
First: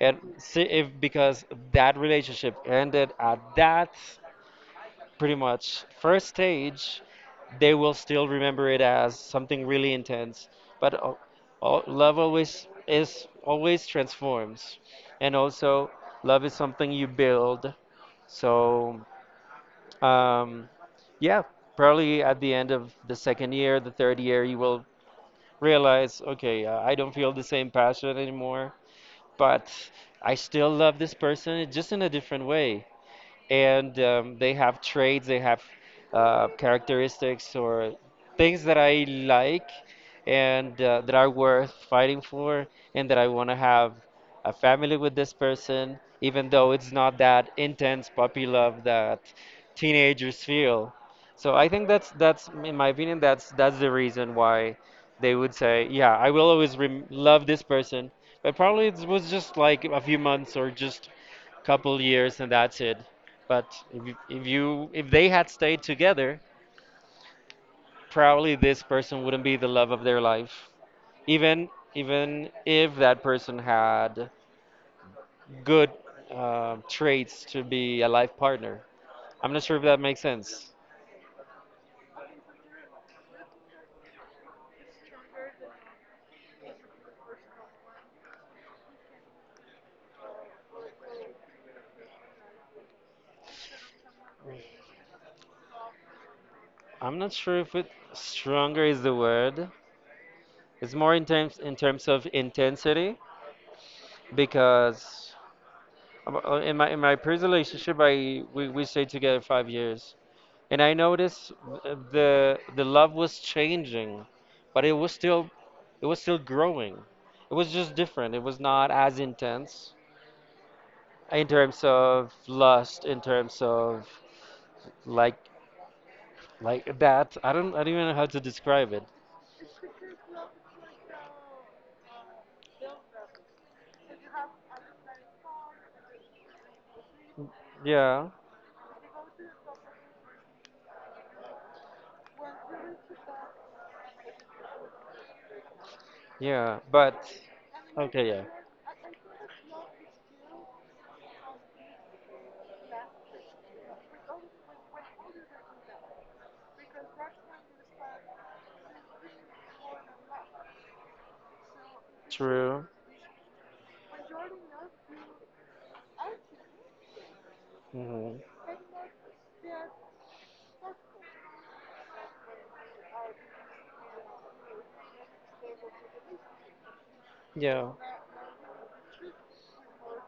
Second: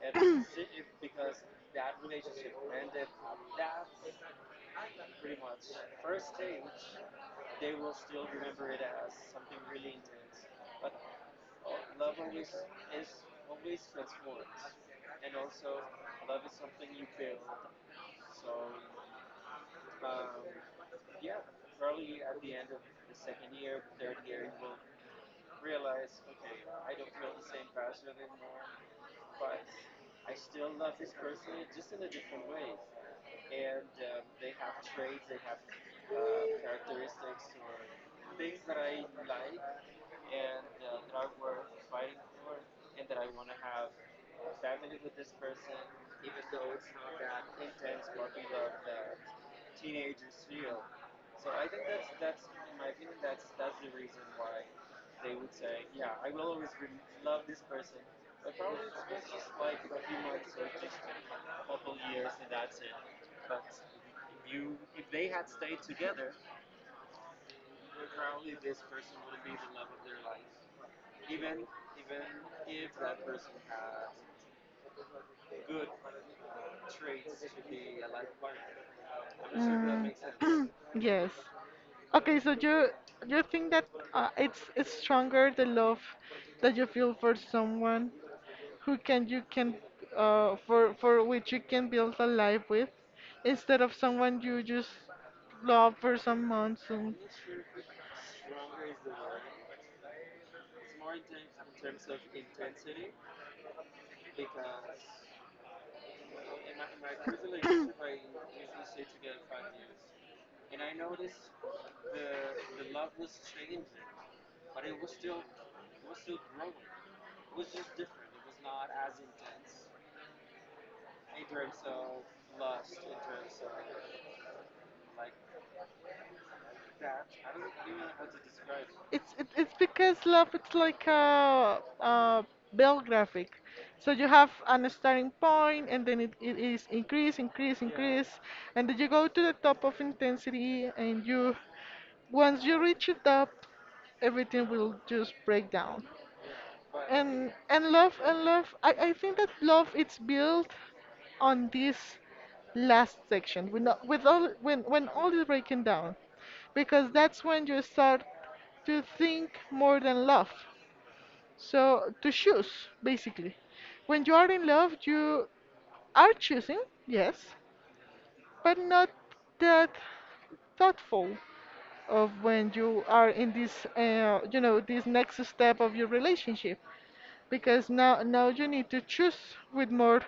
[SPEAKER 2] And see if because that relationship ended at that pretty much first stage, they will still remember it as something really intense. But love always is always transforms, and also love is something you build. So um, yeah, probably at the end of the second year, the third year, you will realize, okay, I don't feel the same passion anymore, but I still love this person, just in a different way, and they have traits, they have characteristics or things that I like, and that are worth fighting for, and that I want to have a family with this person, even though it's not that intense puppy love that teenagers feel. So I think that's in my opinion that's the reason why they would say, yeah, I will always love this person, but probably it was just like a few months or just couple years, and that's it. But if you if they had stayed together, probably this person wouldn't be the love of their life. Even even if that person had good traits to be a life partner. I'm not sure if that
[SPEAKER 1] Mm.
[SPEAKER 2] makes sense.
[SPEAKER 1] Yes. Okay, so you think that it's stronger the love that you feel for someone who can you can for which you can build a life with, instead of someone you just love for some months and.
[SPEAKER 2] I'm not sure if it stronger is the word. It's more in terms of intensity because in my previous relationship we stayed together 5 years, and I noticed the love was changing, but it was still growing. It was just different. It was not as intense in terms of lust, in terms of like like that. I don't even know how to describe it.
[SPEAKER 1] It's it's because love it's like a bell graphic. So you have an starting point and then it is increase, increase,
[SPEAKER 2] Yeah,
[SPEAKER 1] increase, and then you go to the top of intensity and you once you reach the top, everything will just break down.
[SPEAKER 2] yeah, but
[SPEAKER 1] and and love
[SPEAKER 2] okay, yeah,
[SPEAKER 1] and love I think that love it's built on this last section when all with all when all is breaking down, because that's when you start to think more than love, so to choose,
[SPEAKER 2] true.
[SPEAKER 1] basically. When you are in love you are choosing, yes,
[SPEAKER 2] Hmm.
[SPEAKER 1] but not that thoughtful of when you are in this you know this next step of your relationship, because
[SPEAKER 2] Yeah,
[SPEAKER 1] now you need to choose with more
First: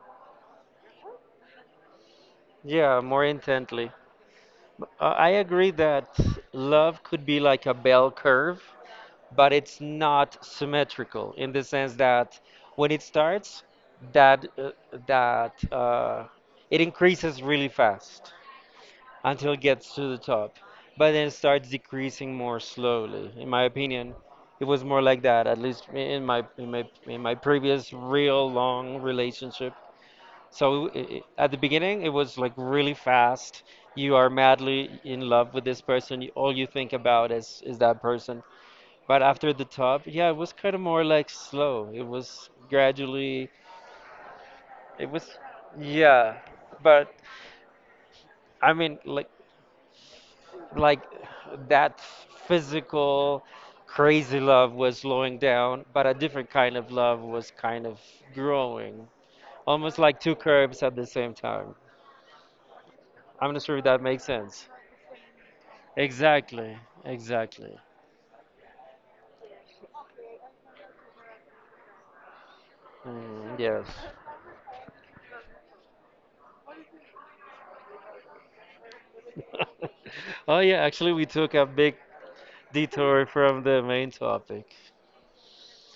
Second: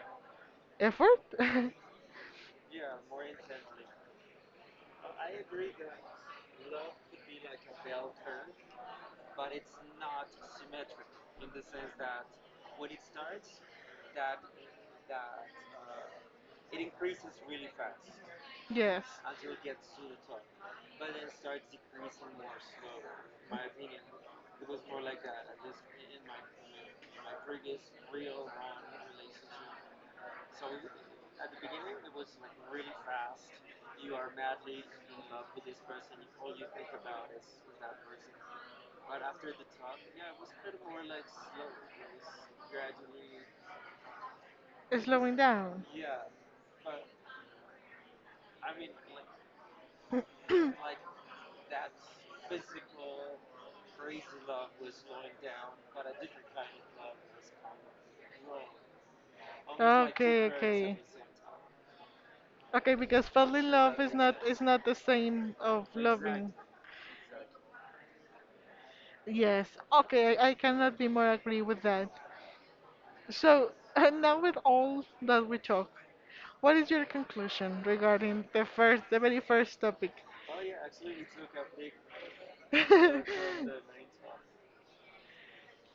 [SPEAKER 1] effort.
[SPEAKER 2] yeah, more intently. I agree that love could be like a bell curve, but it's not symmetrical in the sense that when it starts, that that uh, it increases really fast
[SPEAKER 1] Yes.
[SPEAKER 2] until it gets to the top, but then it starts decreasing more slowly. In my opinion, it was more like that, at least in my previous real long relationship. So at the beginning, it was like really fast. You are madly in love with this person. All you think about is that person. But after the top, yeah, it was kind of more like slow. It was gradually, it
[SPEAKER 1] Slowing
[SPEAKER 2] was,
[SPEAKER 1] down.
[SPEAKER 2] yeah. But I mean, like that physical crazy love was slowing down, but a different kind of love was kind of growing, almost like two
[SPEAKER 1] Okay,
[SPEAKER 2] curves at
[SPEAKER 1] okay.
[SPEAKER 2] the same time.
[SPEAKER 1] Okay, because
[SPEAKER 2] I'm
[SPEAKER 1] fall
[SPEAKER 2] not
[SPEAKER 1] in
[SPEAKER 2] sure if
[SPEAKER 1] love
[SPEAKER 2] that makes
[SPEAKER 1] is
[SPEAKER 2] sense.
[SPEAKER 1] not the same of loving.
[SPEAKER 2] Exactly, exactly.
[SPEAKER 1] Yes. Okay, I cannot be more agree with that.
[SPEAKER 2] Mm,
[SPEAKER 1] So,
[SPEAKER 2] yes.
[SPEAKER 1] and now with all that we talk, what is your conclusion regarding the first, the very first topic?
[SPEAKER 2] Oh yeah, actually we took a big detour from the main topic.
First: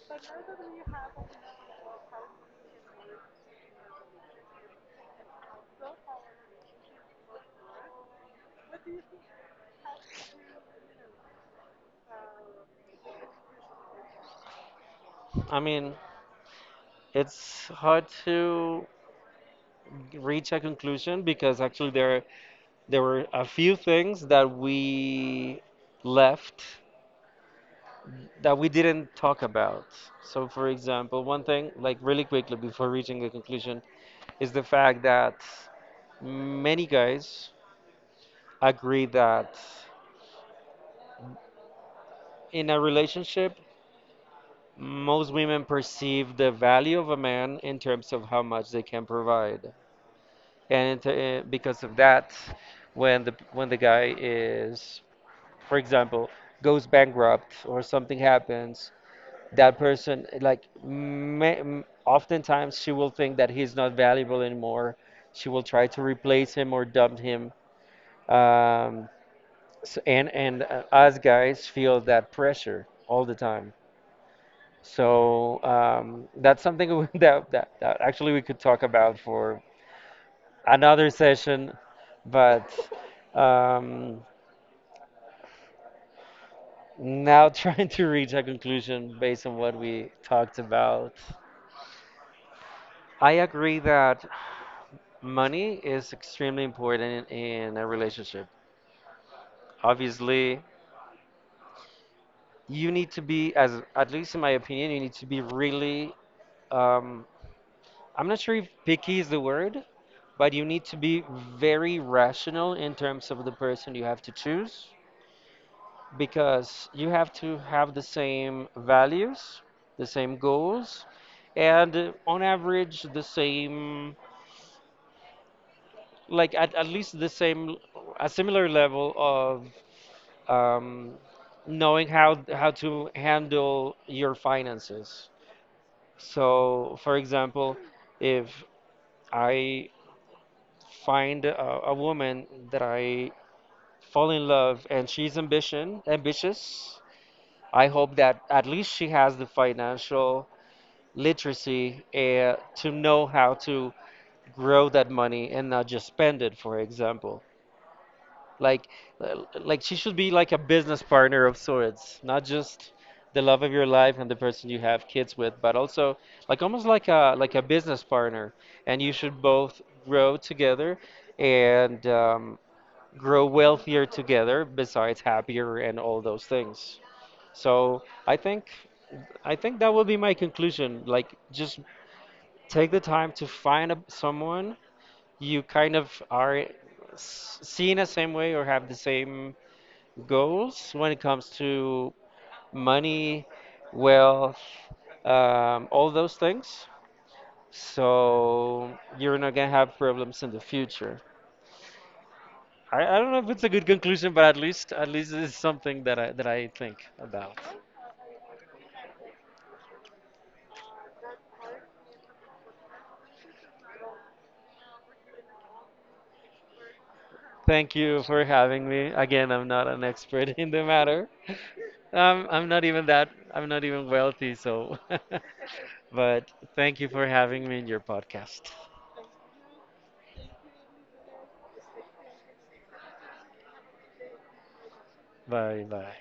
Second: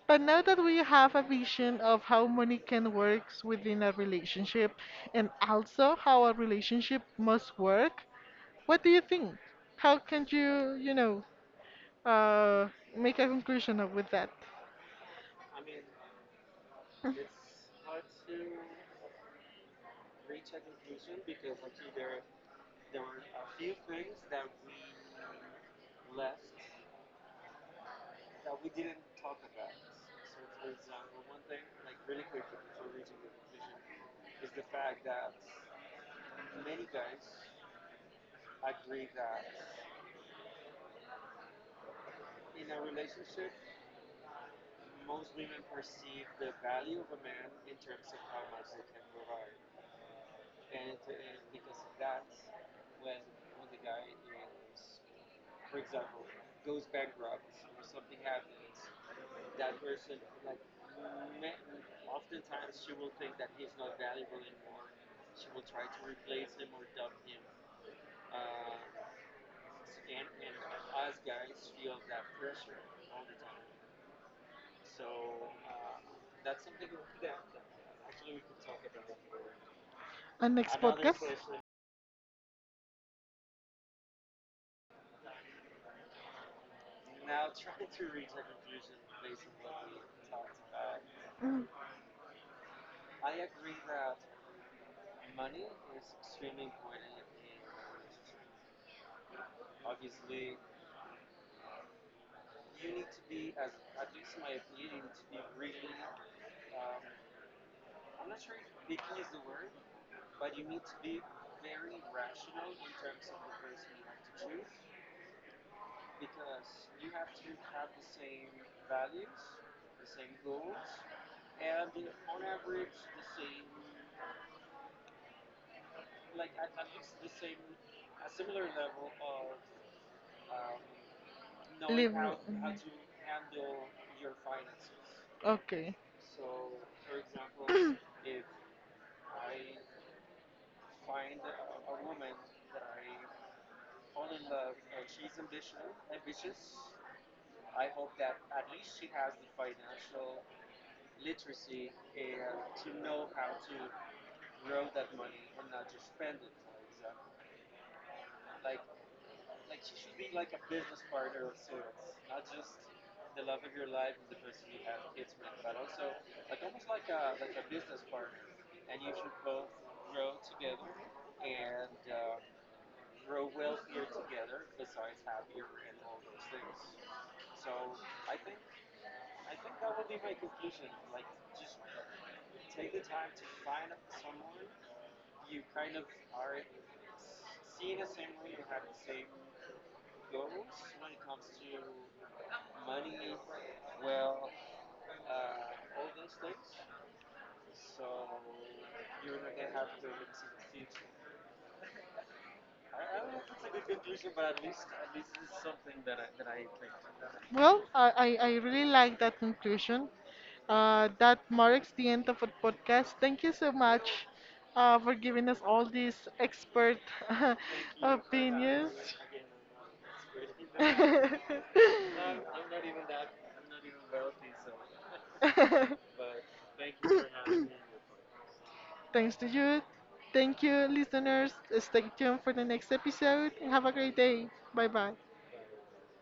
[SPEAKER 1] But now that we have a vision of how money can work within a relationship and also how a relationship must work, what do you think? How can you, you know, uh, make a conclusion of with that?
[SPEAKER 2] I mean, it's hard to reach a conclusion because actually there there were a few things that we left that we didn't talk about. So for example, one thing like really quickly before reaching a conclusion is the fact that many guys agree that in a relationship most women perceive the value of a man in terms of how much they can provide. And because of that, when the guy is, for example, goes bankrupt or something happens, that person like oftentimes she will think that he's not valuable anymore. She will try to replace him or dump him. Um, s and us guys feel that pressure all the time. So that's something that actually we could talk about for
[SPEAKER 1] And next
[SPEAKER 2] another
[SPEAKER 1] podcast?
[SPEAKER 2] session. But um, now trying to reach a conclusion based on what we talked about.
[SPEAKER 1] Mm.
[SPEAKER 2] I agree that money is extremely important in a relationship. Obviously, you need to be, as at least in my opinion, you need to be really. Um, I'm not sure if picky is the word, but you need to be very rational in terms of the person you have to choose, because you have to have the same values, the same goals, and on average, the same, like at least the same, a similar level of um, knowing
[SPEAKER 1] Leave me.
[SPEAKER 2] how
[SPEAKER 1] Mm.
[SPEAKER 2] to handle your finances.
[SPEAKER 1] Okay.
[SPEAKER 2] So, for example, if I find a woman that I fall in love and she's ambition ambitious, I hope that at least she has the financial literacy to know how to grow that money and not just spend it, for example. Like like she should be like a business partner of sorts, not just the love of your life and the person you have kids with, but also like almost like a business partner, and you should both grow together, and grow wealthier together besides happier and all those things. So i think I think that will be my conclusion. Like, just take the time to find a, someone you kind of are seeing the same way or have the same goals when it comes to money, wealth, all those things. So you're not gonna have problems in the future. I don't know if it's a good conclusion, but at least it's something that I think about.
[SPEAKER 1] Well, I, I really like that conclusion. That marks the end of our podcast. Thank you so much for giving us all these expert uh,
[SPEAKER 2] Thank you for having
[SPEAKER 1] opinions.
[SPEAKER 2] me. Again, I'm not an expert in the matter. I'm not even that. I'm not even wealthy, so. But thank you for having me in your podcast.
[SPEAKER 1] Thanks to you. Thank you, listeners. Stay tuned for the next episode and have a great day. Bye bye.
[SPEAKER 2] Bye bye.